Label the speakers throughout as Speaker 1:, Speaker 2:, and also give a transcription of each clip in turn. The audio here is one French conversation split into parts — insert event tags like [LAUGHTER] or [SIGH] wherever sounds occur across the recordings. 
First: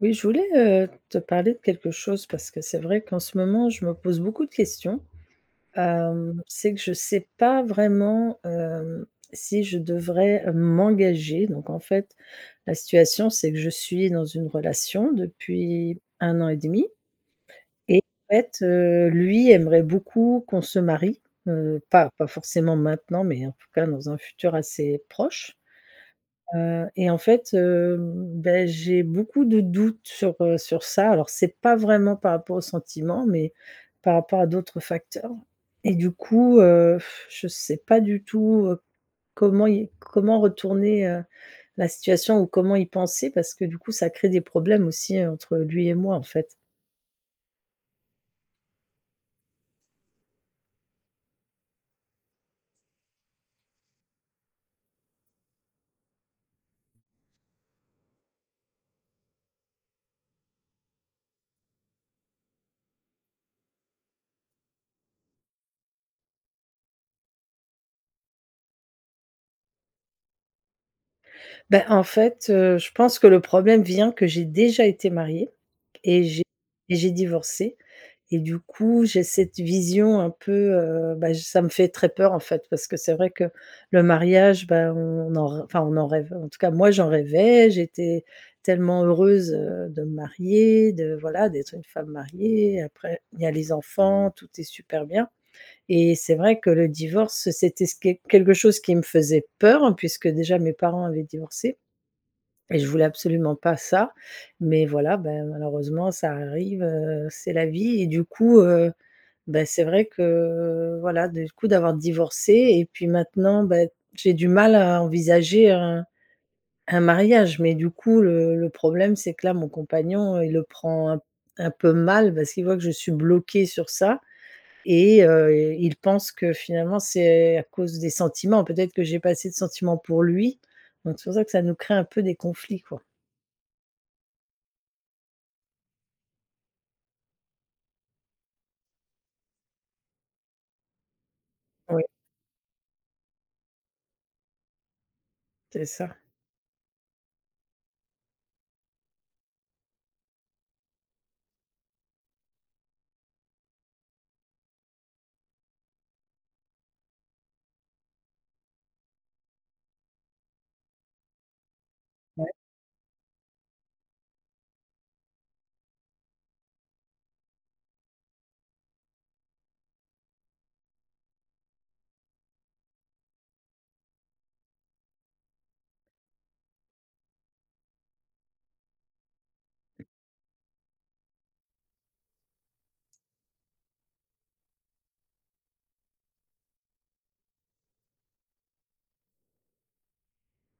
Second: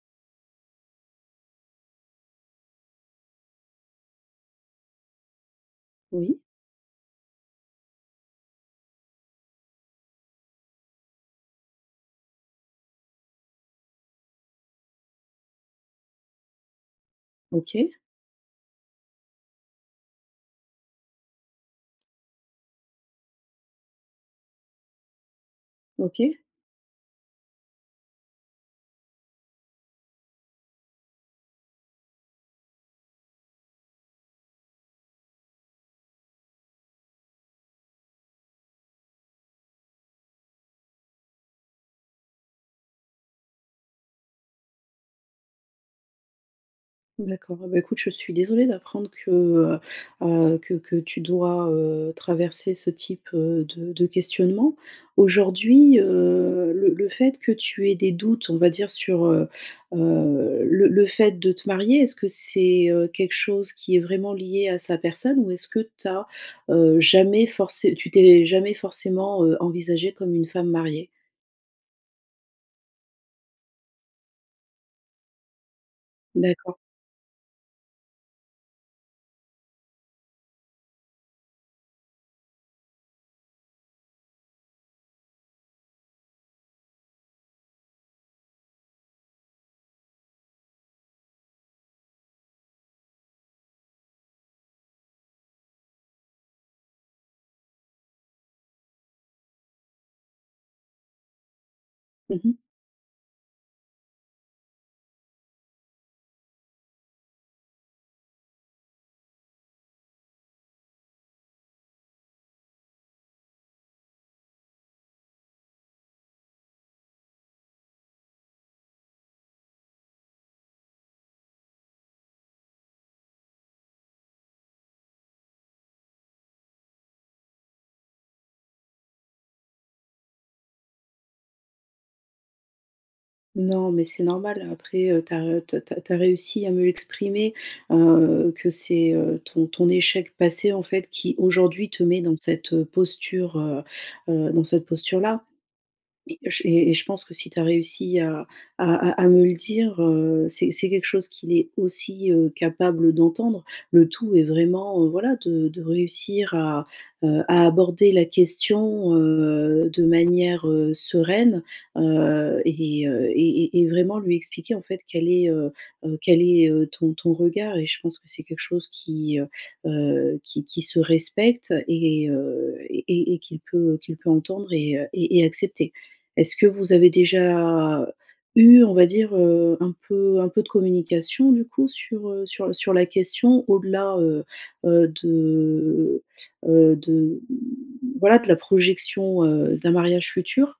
Speaker 1: Oui, je voulais, heu, te parler de quelque chose parce que c'est vrai qu'en ce moment je me pose beaucoup de questions.
Speaker 2: Oui.
Speaker 1: Hem, c'est que je sais pas vraiment, hem, si je devrais, heu, m'engager. Donc en fait la situation c'est que je suis dans une relation depuis 1 an et demi
Speaker 2: OK.
Speaker 1: et en fait, heu, lui aimerait beaucoup qu'on se marie, heu, pas pas forcément maintenant mais en tout cas dans un futur assez proche.
Speaker 2: OK.
Speaker 1: Heu et en fait, hem, bah, j'ai beaucoup de doutes sur, heu, sur ça alors c'est pas vraiment par rapport au sentiment mais par rapport à d'autres facteurs. Et du coup, heu, [BLOWS AIR] je sais pas du tout, heu, comment y comment retourner, heu, la situation ou comment y penser parce que du coup ça crée des problèmes aussi entre lui et moi, en fait.
Speaker 2: D'accord, bah, écoute je suis désolée d'apprendre que, heu, heu, que que tu dois, heu, traverser ce type de de questionnement. Aujourd'hui, heu, le le fait que tu aies des doutes on va dire sur, heu, heu, le le fait de te marier, est-ce que c'est, heu, quelque chose qui est vraiment liée à sa personne ou est-ce que tu as, heu, jamais forcé tu t'es jamais forcément, heu, envisagée comme une femme mariée?
Speaker 1: Bah, en fait, heu, je pense que le problème vient que j'ai déjà été mariée et j'ai
Speaker 2: D'accord.
Speaker 1: et j'ai divorcé. Et du coup j'ai cette vision un peu, heu, bah, j ça me fait très peur, en fait. Parce que c'est vrai que le mariage, bah, on en r enfin, on en rêve, en tout cas moi j'en rêvais, j'étais tellement heureuse, heu, de me marier de voilà, d'être une femme mariée après il y a les enfants tout est super bien. Et c'est vrai que le divorce c'était s que quelque chose qui me faisait peur puisque déjà mes parents avaient divorcé.
Speaker 2: Mmh mh.
Speaker 1: Et je voulais absolument pas ça, mais voilà, ben, malheureusement ça arrive, heu, c'est la vie. Et du coup, heu, bah, c'est vrai que voilà des coup d'avoir divorcé et puis maintenant, bah, j'ai du mal à envisager un un mariage. Mais du coup le le problème c'est que là mon compagnon, heu, il le prend un p un peu mal parce qu'il voit que je suis bloquée sur ça. Et heu, il pense que finalement c'est à cause des sentiments peut-être que j'ai pas assez de sentiments pour lui donc c'est pour ça que ça nous crée un peu des conflits quoi.
Speaker 2: Non, mais c'est normal après, heu, tu as re te te tu as réussi à mieux exprimer, heu, que c'est, heu, ton ton échec passé en fait qui aujourd'hui te
Speaker 1: Ouais.
Speaker 2: met dans cette posture, heu, heu, dans cette posture-là.
Speaker 1: C'est ça.
Speaker 2: Et, heu, j et et je pense que si tu as réussi à à à me le dire, heu, c'est c'est quelque chose qu'il est aussi, heu, capable d'entendre. Le tout est vraiment, voilà, de de réussir à, heu, à aborder la question, heu, de manière sereine.
Speaker 1: Ouais.
Speaker 2: Heu et, heu et et et vraiment lui expliquer en fait quel est, heu, heu, quel est, heu, ton ton regard. Et je pense que c'est quelque chose qui, heu heu, qui qui se respecte et heu et et qu'il peut qu'il peut entendre et heu et et accepter. Est-ce que vous avez déjà eu on va dire, heu, un peu un peu de communication du coup sur, heu, sur sur la question au-delà, heu, heu, de heu, de, mmh, voilà de la projection, heu, d'un mariage futur?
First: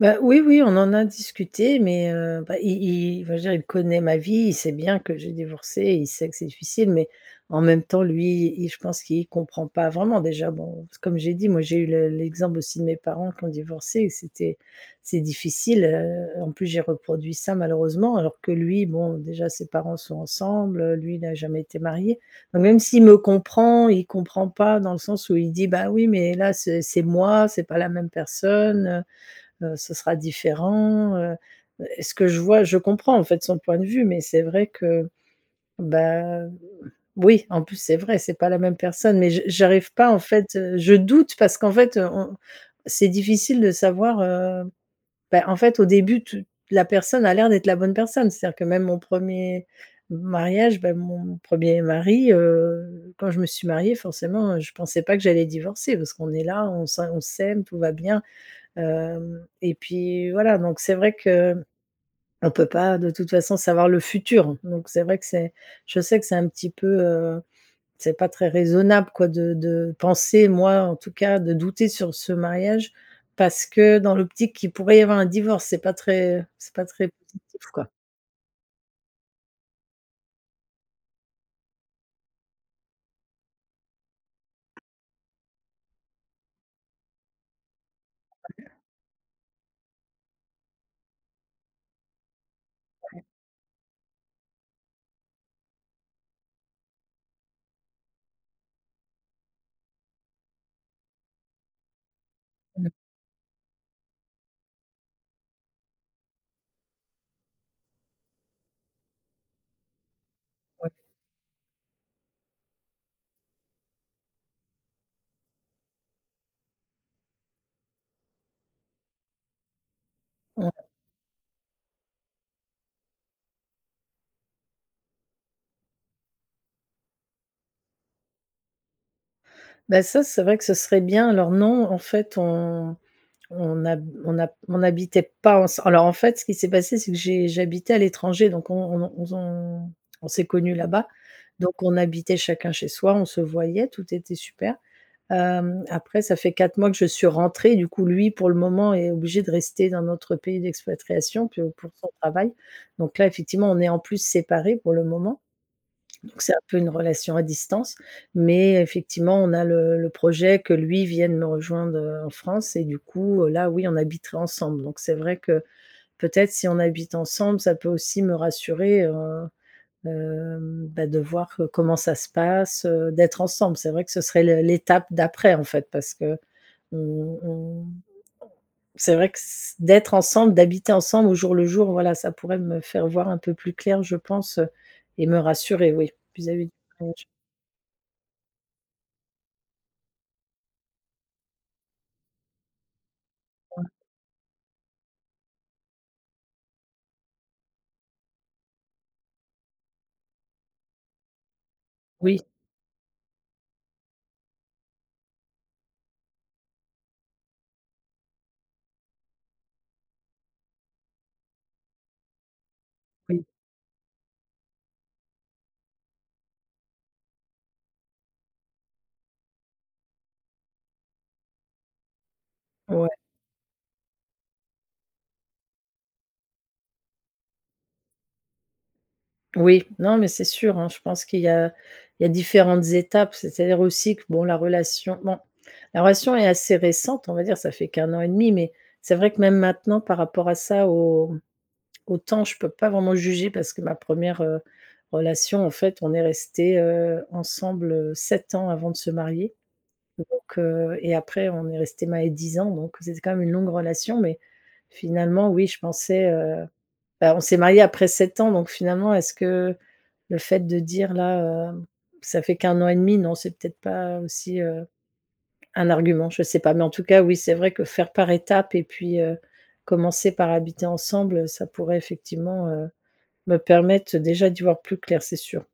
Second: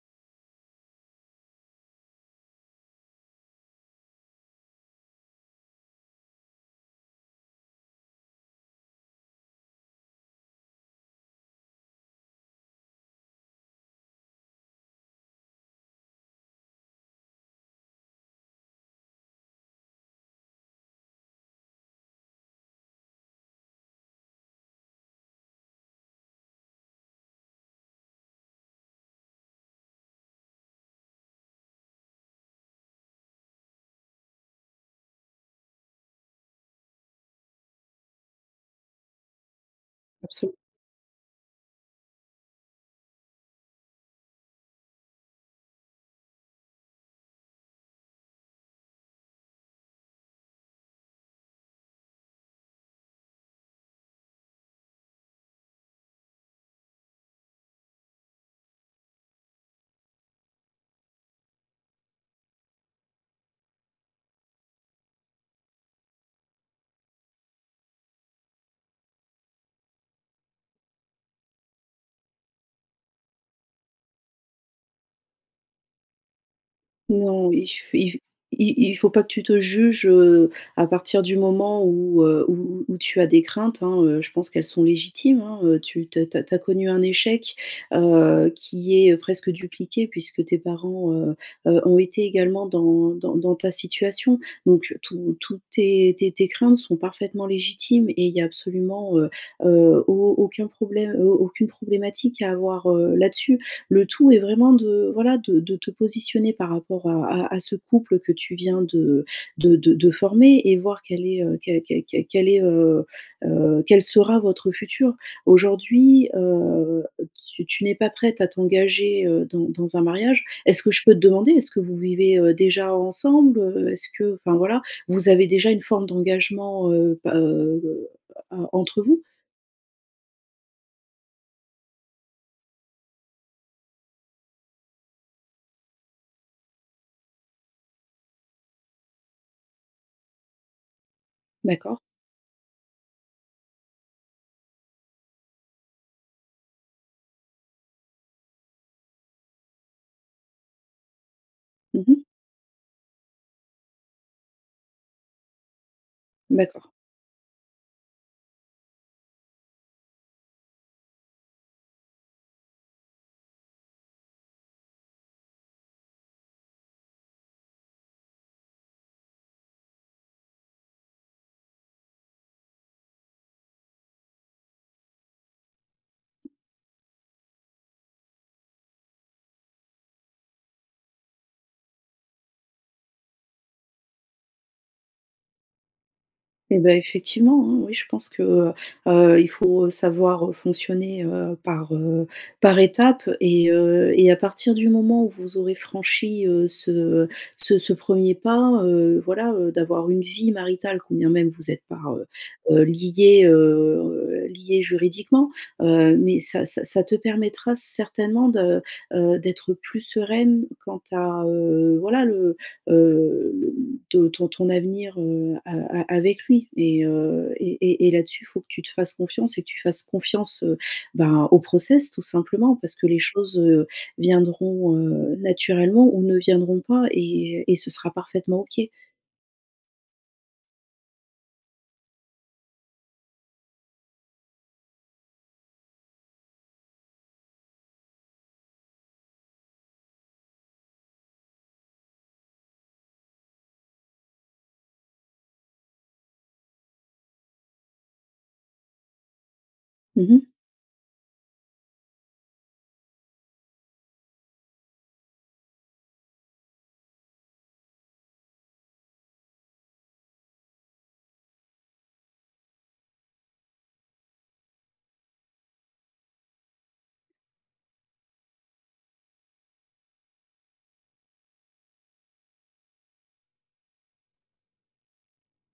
Speaker 1: Bah, oui, oui, on en a discuté mais, heu, bah, i i enfin je veux dire il connaît ma vie. Il sait bien que j'ai divorcé, il sait que c'est difficile mais en même temps lui il je pense qu'il comprend pas vraiment. Déjà, bon, c'est comme j'ai dit moi j'ai eu le l'exemple aussi de mes parents qui ont divorcé et c'était c'est difficile. Heu, en plus j'ai reproduit ça malheureusement alors que lui, bon, déjà ses parents sont ensemble, lui n'a jamais été marié. Même s'il me comprend il comprend pas dans le sens où il dit: «Bah, oui, mais là ce c'est moi. C'est pas la même personne, heu, ce sera différent», heu, heu, et ce que je vois, je comprends, en fait, son point de vue. Mais c'est vrai que, bah, oui, en plus c'est vrai c'est pas la même personne. Mais je j'arrive pas, en
Speaker 2: Absol
Speaker 1: fait, heu, je doute parce qu'en fait, heu, on c'est difficile de savoir, heu, bah, en fait, au début tu la personne a l'air d'être la bonne personne. C'est-à-dire que même mon premier m mariage, bah, mon premier mari, heu, quand je me suis mariée forcément, heu, je pensais pas que j'allais divorcer. Parce qu'on est là on sa on s'aime, tout va bien, hem et puis, voilà, donc c'est vrai que m on peut pas de toute façon savoir le futur. Donc c'est vrai que c'est je sais que c'est un petit peu, heu, c'est pas très raisonnable quoi de de penser moi en tout cas de douter sur ce mariage parce que dans l'optique qu'il pourrait y avoir un divorce! C'est pas très c'est pas très
Speaker 2: Non,
Speaker 1: positif
Speaker 2: il f
Speaker 1: quoi.
Speaker 2: il f i il faut pas que tu te juges, heu, à partir du moment où, heu, où où tu as des craintes, hein, heu, je pense qu'elles sont légitimes, hein, heu, tu te tu as tu as connu un échec, heu,
Speaker 1: [UNINTELLIGIBLE]
Speaker 2: qui est presque dupliqué puisque tes parents, heu, heu, ont été également dans
Speaker 1: OK.
Speaker 2: dans dans ta situation. Donc tout toutes tes tes tes craintes sont parfaitement légitimes et il y a absolument, heu, heu, au aucun problème, heu, aucune problématique à avoir,
Speaker 1: Mmh.
Speaker 2: heu, là-dessus. Le tout est vraiment de, voilà, de de te positionner par rapport à à à ce couple que tu viens de de de de former et
Speaker 1: Ouais.
Speaker 2: voir quel est, heu, que que que quel est, heu, heu, quel sera votre futur. Aujourd'hui, heu, heu, tu tu n'es pas prête à t'engager, heu, dans dans un mariage.
Speaker 1: Mmh.
Speaker 2: Est-ce que je peux te demander, est-ce que vous vivez, heu, déjà ensemble, heu? Est-ce que, enfin, voilà, vous avez déjà une forme d'engagement, heu, bah, heu, heu, entre vous?
Speaker 1: Bah, ça c'est vrai que ce serait bien. Alors, non, en fait, on on hab on a p on habitait pas ensem alors, en fait, ce qui s'est passé c'est que j'ai j'habitais à l'étranger. Donc on on n'ont on zon on s'est connu là-bas donc on
Speaker 2: D'accord.
Speaker 1: habitait chacun chez soi, on se voyait, tout était super. Hem, après ça fait 4 mois que je suis rentrée, du coup, lui pour le moment est obligé de rester dans notre pays d'expatriation. Puis, heu pour
Speaker 2: Mmh
Speaker 1: son
Speaker 2: mh.
Speaker 1: travail donc là effectivement on est en plus séparés pour le moment. Donc c'est un peu
Speaker 2: D'accord.
Speaker 1: une relation à distance mais effectivement on a le le projet que lui vienne me rejoindre en France et du coup, heu, là oui on habiterait ensemble. Donc c'est vrai que peut-être si on habite ensemble ça peut aussi me rassurer, heu, hem, bah, de voir comment ça se passe, d'être ensemble, c'est vrai que ce serait le l'étape d'après, en fait. Parce que on on c'est vrai que s d'être ensemble, d'habiter ensemble au jour le jour voilà ça pourrait me faire voir un peu plus clair je pense et me rassurer, oui, vis-à-vis du
Speaker 2: Et bah,
Speaker 1: mariage.
Speaker 2: effectivement, hein, oui, je pense que, heu, heu, il faut savoir, heu, fonctionner, heu, par, heu, par étapes et
Speaker 1: Ouais.
Speaker 2: heu et à partir du moment où vous aurez franchi, heu, ce ce ce premier pas, heu, voilà, heu, d'avoir une vie maritale quand bien même vous êtes pas, heu,
Speaker 1: Oui.
Speaker 2: heu, liés, heu, liés juridiquement, heu, mais ça ça ça te permettra certainement de, heu, d'être plus sereine quant a, heu, voilà le,
Speaker 1: Oui.
Speaker 2: heu, le ton ton avenir, heu, a a avec lui et heu et et et là-dessus faut que tu te fasses confiance et que tu fasses confiance, ben, au process tout simplement. Parce que
Speaker 1: Ouais.
Speaker 2: les choses viendront, heu, naturellement ou ne viendront pas et et et ce sera parfaitement OK.
Speaker 1: Oui, non, mais c'est sûr hein, je pense qu'il y a il y a différentes étapes. C'est-à-dire aussi que, bon la relation bon la relation est assez récente, on va dire, ça fait qu' 1 an et demi. Mais c'est vrai que même maintenant, par rapport à ça, au au temps, je peux pas vraiment juger, parce que ma 1re heu, relation en fait, on est restés, heu, ensemble, heu, 7 ans avant de se marier.
Speaker 2: Mmh mh.
Speaker 1: Donc, heu, et après on est restés mariés 10 ans. Donc c'est c'est quand même une longue relation mais, finalement, oui je pensais, heu, bah, on s'est mariés après 7 ans, donc finalement, est-ce que le fait de dire là, heu, ça fait qu' 1 an et demi, non, c'est peut-être pas aussi, heu, un argument, je sais pas. Mais, en tout cas, oui, c'est vrai que faire par étape et puis, heu, commencer par habiter ensemble, heu, ça pourrait effectivement, heu, me permettre, déjà, d'y voir plus clair c'est sûr.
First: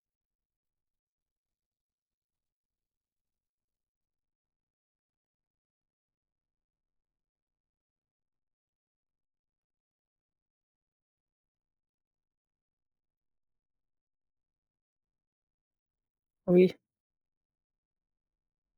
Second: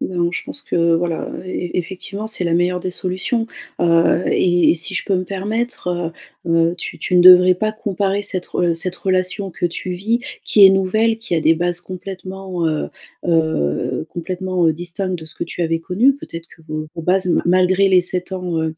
Speaker 2: Non, je pense que voilà, heu, e e effectivement, c'est la meilleure des solutions, heu, et et si je peux me permettre, heu, heu, tu tu ne devrais pas comparer cette re cette relation que tu vis, qui est nouvelle, qui a des bases complètement, heu, heu, complètement, heu, distinctes de ce que tu avais connu, peut-être, que
Speaker 1: Oui.
Speaker 2: vos vos bases ma malgré les 7 ans, heu,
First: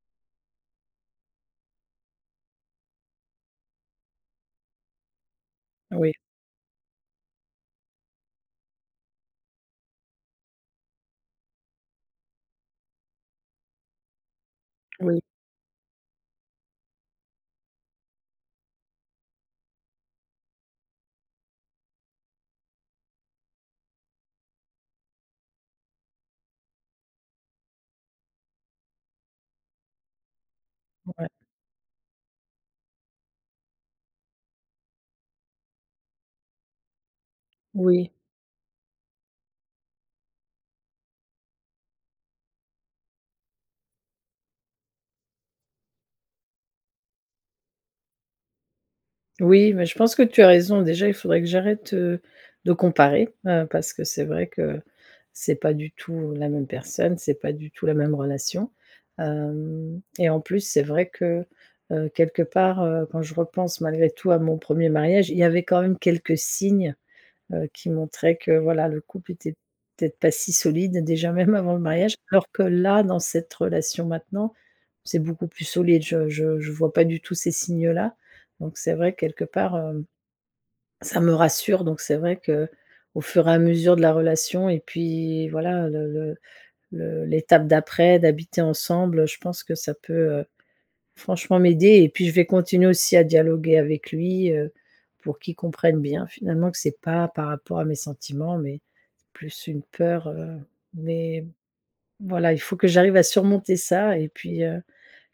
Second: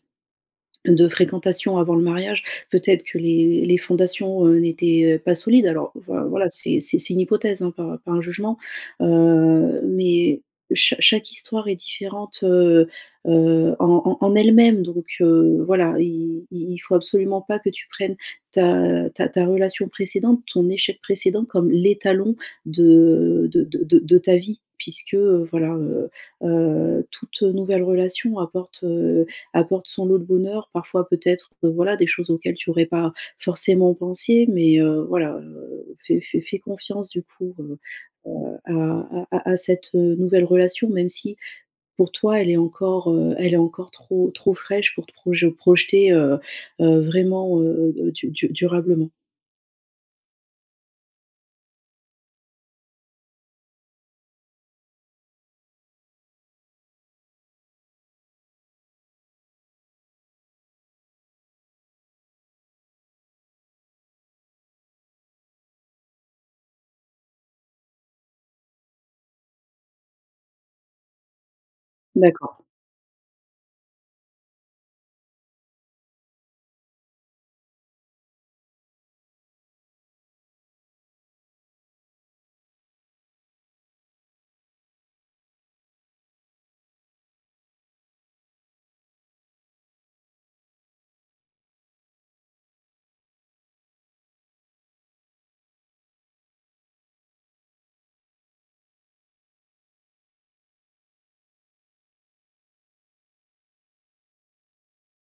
Speaker 2: de fréquentation avant le mariage peut-être que les les fondations, heu, n'étaient, heu, pas solides. Alors
Speaker 1: Oui.
Speaker 2: enfin voilà, c'est c'est c'est une hypothèse, hein, pas pas un jugement, heu, mais chaque chaque histoire est différente, heu, heu, en en en elle-même, donc,
Speaker 1: Oui.
Speaker 2: heu, voilà il il il faut absolument pas que tu prennes ta, heu, ta ta relation précédente, ton échec précédent, comme l'étalon de de de de ta vie puisque, heu, voilà, heu, heu, toute nouvelle relation apporte, heu, apporte son lot de bonheur. Parfois,
Speaker 1: Ouais.
Speaker 2: peut-être, heu, voilà des choses auxquelles tu aurais pas forcément pensé mais, heu, voilà, heu, fais fais fais confiance du coup heu,
Speaker 1: Oui.
Speaker 2: heu, à à à à cette, heu, nouvelle relation même si, pour toi, elle est encore, heu, elle est encore trop trop fraîche pour te proje projeter, heu, heu, vraiment, heu, heu, heu, du du durablement.
Speaker 1: Oui, mais je pense que tu as raison. Déjà il faudrait que j'arrête, heu, de comparer, heu, parce que c'est vrai que, c'est pas du tout la même personne, c'est pas du tout la même relation. Hem, et en plus, c'est vrai que, heu, quelque part, heu, quand je repense malgré tout à mon 1er mariage, il y avait quand même quelques signes, heu, qui montraient que voilà, le couple était, peut-être, pas si solide déjà, [CHUCKLES] même avant le mariage. Alors
Speaker 2: D'accord.
Speaker 1: que là, dans cette relation maintenant, c'est beaucoup plus solide, je je je vois pas du tout ces signes-là. Donc c'est vrai, quelque part, heu, ça me rassure, donc c'est vrai, qu'au fur et à mesure de la relation et puis voilà, le le le l'étape d'après, d'habiter ensemble je pense que ça peut, heu, franchement m'aider et puis je vais continuer aussi à dialoguer avec lui, heu, pour qu'il comprenne bien finalement, que c'est pas par rapport à mes sentiments, mais plus une peur, heu. Mais voilà, il faut que j'arrive à surmonter ça et puis, heu,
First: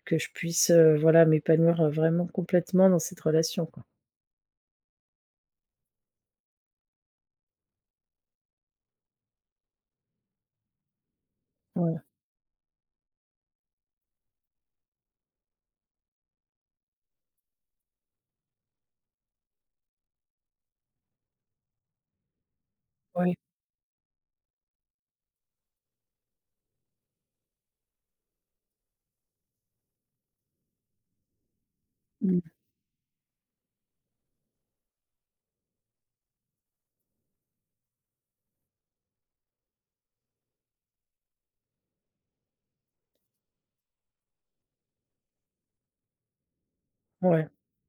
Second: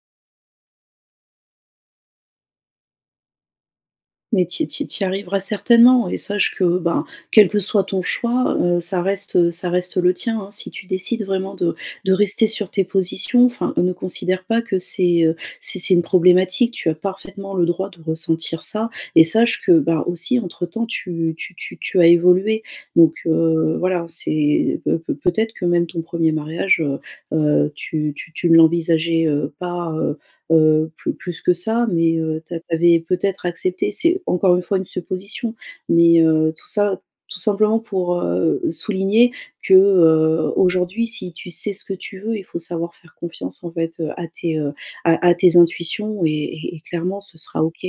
Speaker 1: que je puisse, heu, voilà m'épanouir, vraiment complètement, dans cette relation quoi.
Speaker 2: Mais tu y tu y tu y arriveras certainement, et sache que, ben, quel que soit ton choix, heu, ça reste, heu, ça reste le tien, hein. Si tu décides vraiment de
Speaker 1: Ouais.
Speaker 2: de rester sur tes positions enfin, ne considère pas que c'est, heu, c'est c'est une problématique. Tu as parfaitement le droit de ressentir ça et sache que, bah, aussi, entre temps, tu tu tu tu as évolué donc,
Speaker 1: Oui.
Speaker 2: heu, voilà. C'est peut peut peut-être que même ton 1er mariage, heu, heu, tu tu tu ne l'envisageais, heu, pas, heu, heu, plus plus que ça, mais,
Speaker 1: Mmh.
Speaker 2: heu, tu as tu avais, peut-être accepté c'est encore une fois une supposition, mais, heu, tout ça, tout simplement pour, heu, souligner que, heu, aujourd'hui si tu sais ce que tu veux, il faut savoir faire confiance, en fait, à tes, heu, à à tes intuitions et et clairement ce
Speaker 1: Ouais.
Speaker 2: sera OK.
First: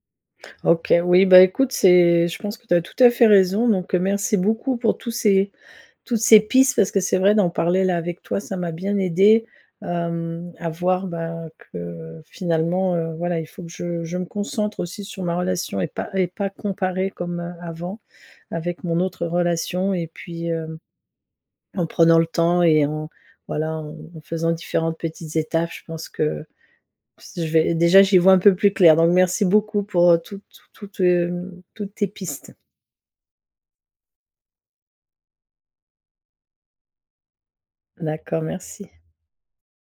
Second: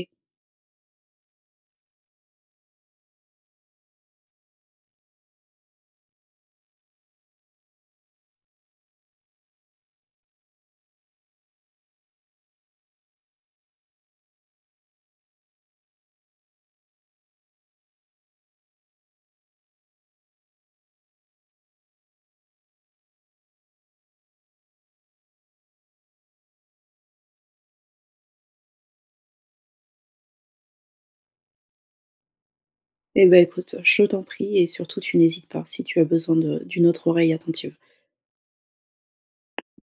Speaker 1: OK, oui, bah, écoute c'est je pense que tu as tout à fait raison donc, heu, merci beaucoup pour tous ces toutes ces pistes parce que c'est vrai, d'en parler là avec toi, ça m'a bien aidé, hem, à voir, bah, que finalement, heu, voilà, il faut que je je me concentre aussi sur ma relation et pas et pas comparer comme, heu, avant, avec mon autre relation et puis, heu, en prenant le temps et en voilà, en faisant différentes petites étapes je pense que ps je vais déjà j'y vois un peu plus clair, donc merci beaucoup pour, heu, toutes t toutes, heu, toutes tes pistes.
Speaker 2: Et, bah, écoute, je t'en prie et surtout tu n'hésites pas, si tu as besoin de d'une autre oreille attentive.
Speaker 1: D'accord, merci.